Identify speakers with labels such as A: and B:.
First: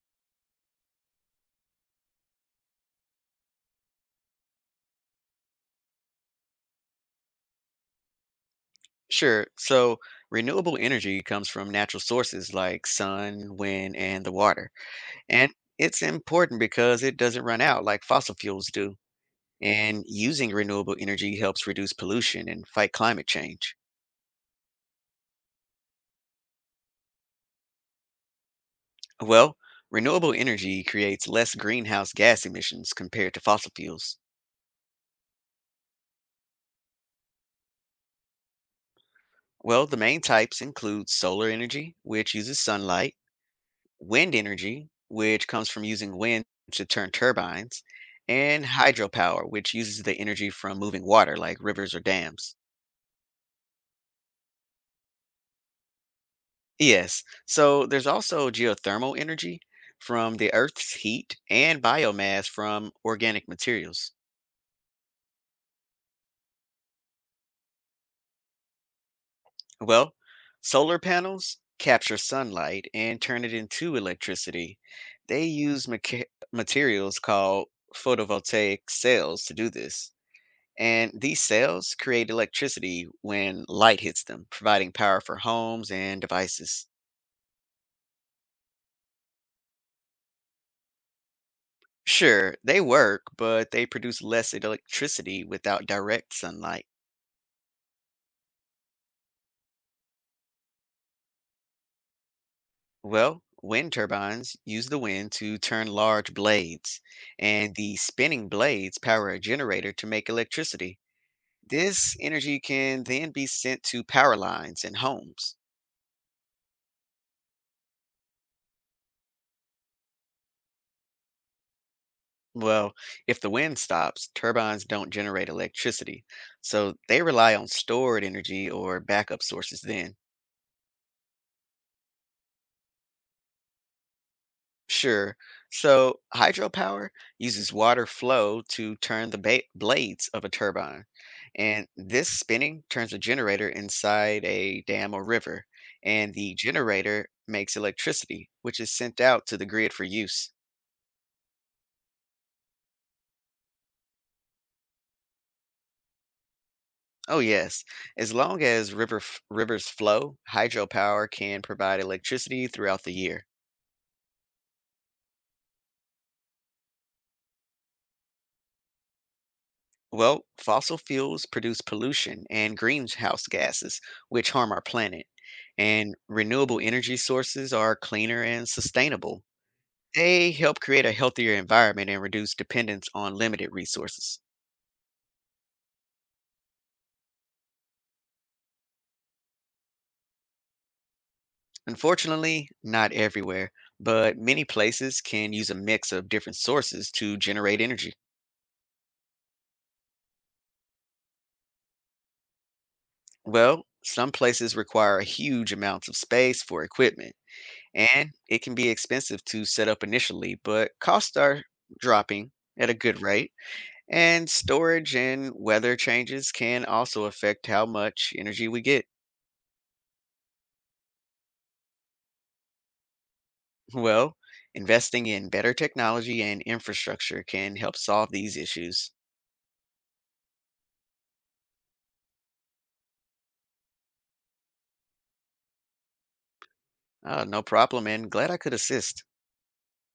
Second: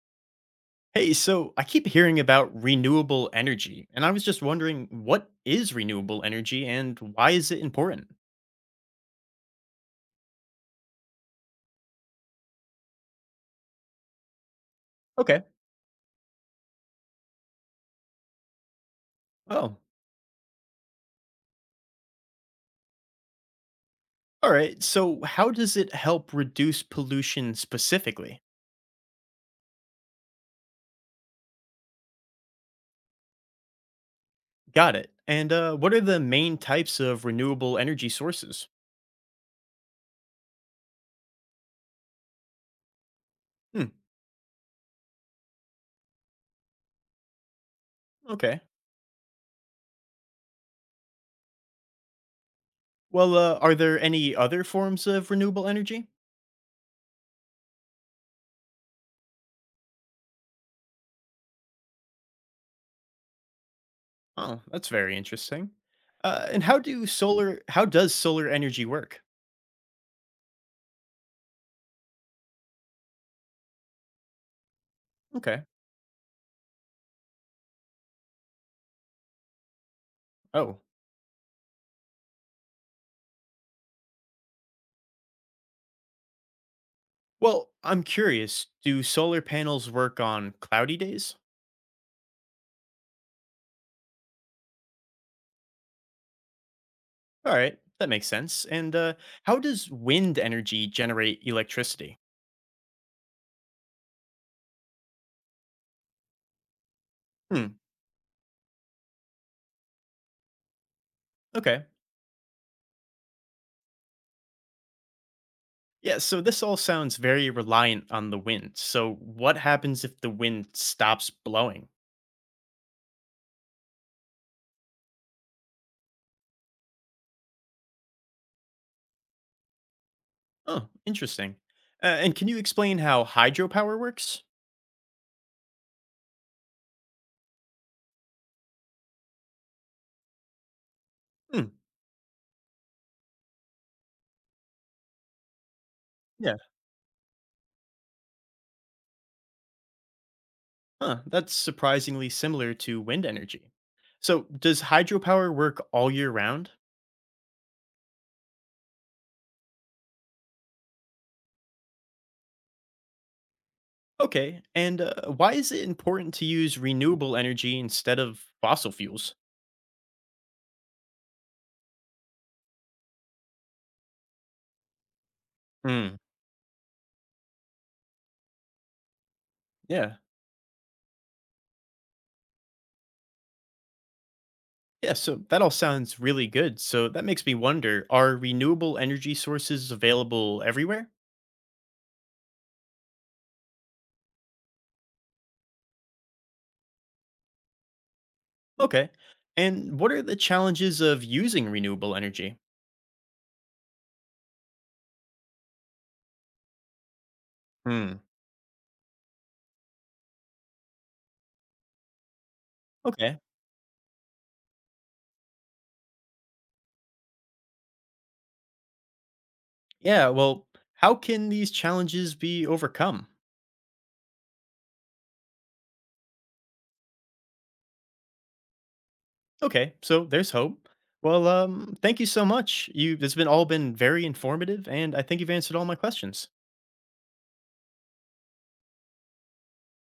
A: Hey, so I keep hearing about renewable energy, and I was just wondering what is renewable energy and why is it important?
B: Sure. So renewable energy comes from natural sources like sun, wind, and the water.
A: Okay.
B: And it's important because it doesn't run out like fossil fuels do.
A: Oh,
B: And using renewable energy helps reduce pollution and fight climate change.
A: all right. So, how does it help reduce pollution specifically?
B: Well, renewable energy creates less greenhouse gas emissions compared to fossil fuels.
A: Got it. And what are the main types of renewable energy sources?
B: Well, the main types include solar energy, which uses sunlight,
A: Hmm.
B: wind energy, which comes from using wind to turn turbines,
A: Okay.
B: and hydropower, which uses the energy from moving water like rivers or dams.
A: Well, are there any other forms of renewable energy?
B: Yes, so there's also geothermal energy from the Earth's heat and biomass from organic materials.
A: Oh, that's very interesting. And how do solar? How does solar energy work?
B: Well, solar panels capture sunlight and turn it into electricity. They
A: Okay.
B: use materials called photovoltaic cells to do this.
A: Oh.
B: And these cells create electricity when light hits them, providing power for homes and devices.
A: Well, I'm curious. Do solar panels work on cloudy days?
B: Sure, they work, but they produce less electricity without direct sunlight.
A: All right, that makes sense. And how does wind energy generate electricity?
B: Well, wind turbines use the wind to turn large blades, and
A: Hmm,
B: the spinning blades power a generator to make electricity.
A: okay.
B: This energy can then be sent to power lines and homes.
A: Yeah, so this all sounds very reliant on the wind. So, what happens if the wind stops blowing?
B: Well, if the wind stops, turbines don't generate electricity, so they rely on stored energy or backup sources then.
A: Oh, interesting. And can you explain how hydropower works?
B: Sure. So hydropower uses water flow to turn the blades of a turbine,
A: Hmm,
B: and this spinning turns a generator inside a dam or river, and the
A: yeah.
B: generator makes electricity, which is sent out to the grid for use.
A: Huh, that's surprisingly similar to wind energy. So, does hydropower work all year round?
B: Oh, yes. As long as rivers flow, hydropower can provide electricity throughout the year.
A: Okay, and why is it important to use renewable energy instead of fossil fuels?
B: Well, fossil fuels produce pollution and greenhouse gases, which harm our planet. And
A: Hmm.
B: renewable energy sources are cleaner and sustainable.
A: Yeah.
B: They help create a healthier environment and reduce dependence on limited resources.
A: Yeah, so that all sounds really good. So that makes me wonder, are renewable energy sources available everywhere?
B: Unfortunately, not everywhere, but many places can use a mix of different sources to generate energy.
A: Okay. And what are the challenges of using renewable energy?
B: Well, some places require huge amounts of space for equipment,
A: Hmm.
B: and it can be expensive to set up initially, but costs are dropping at a good
A: Okay.
B: rate. And storage and weather changes can also affect how much energy we get.
A: Yeah, well, how can these challenges be overcome?
B: Well, investing in better technology and infrastructure can help solve these issues.
A: Okay, so there's hope. Well, thank you so much. You it's been all been very informative and I think you've answered all my questions.
B: No problem, and glad I could assist.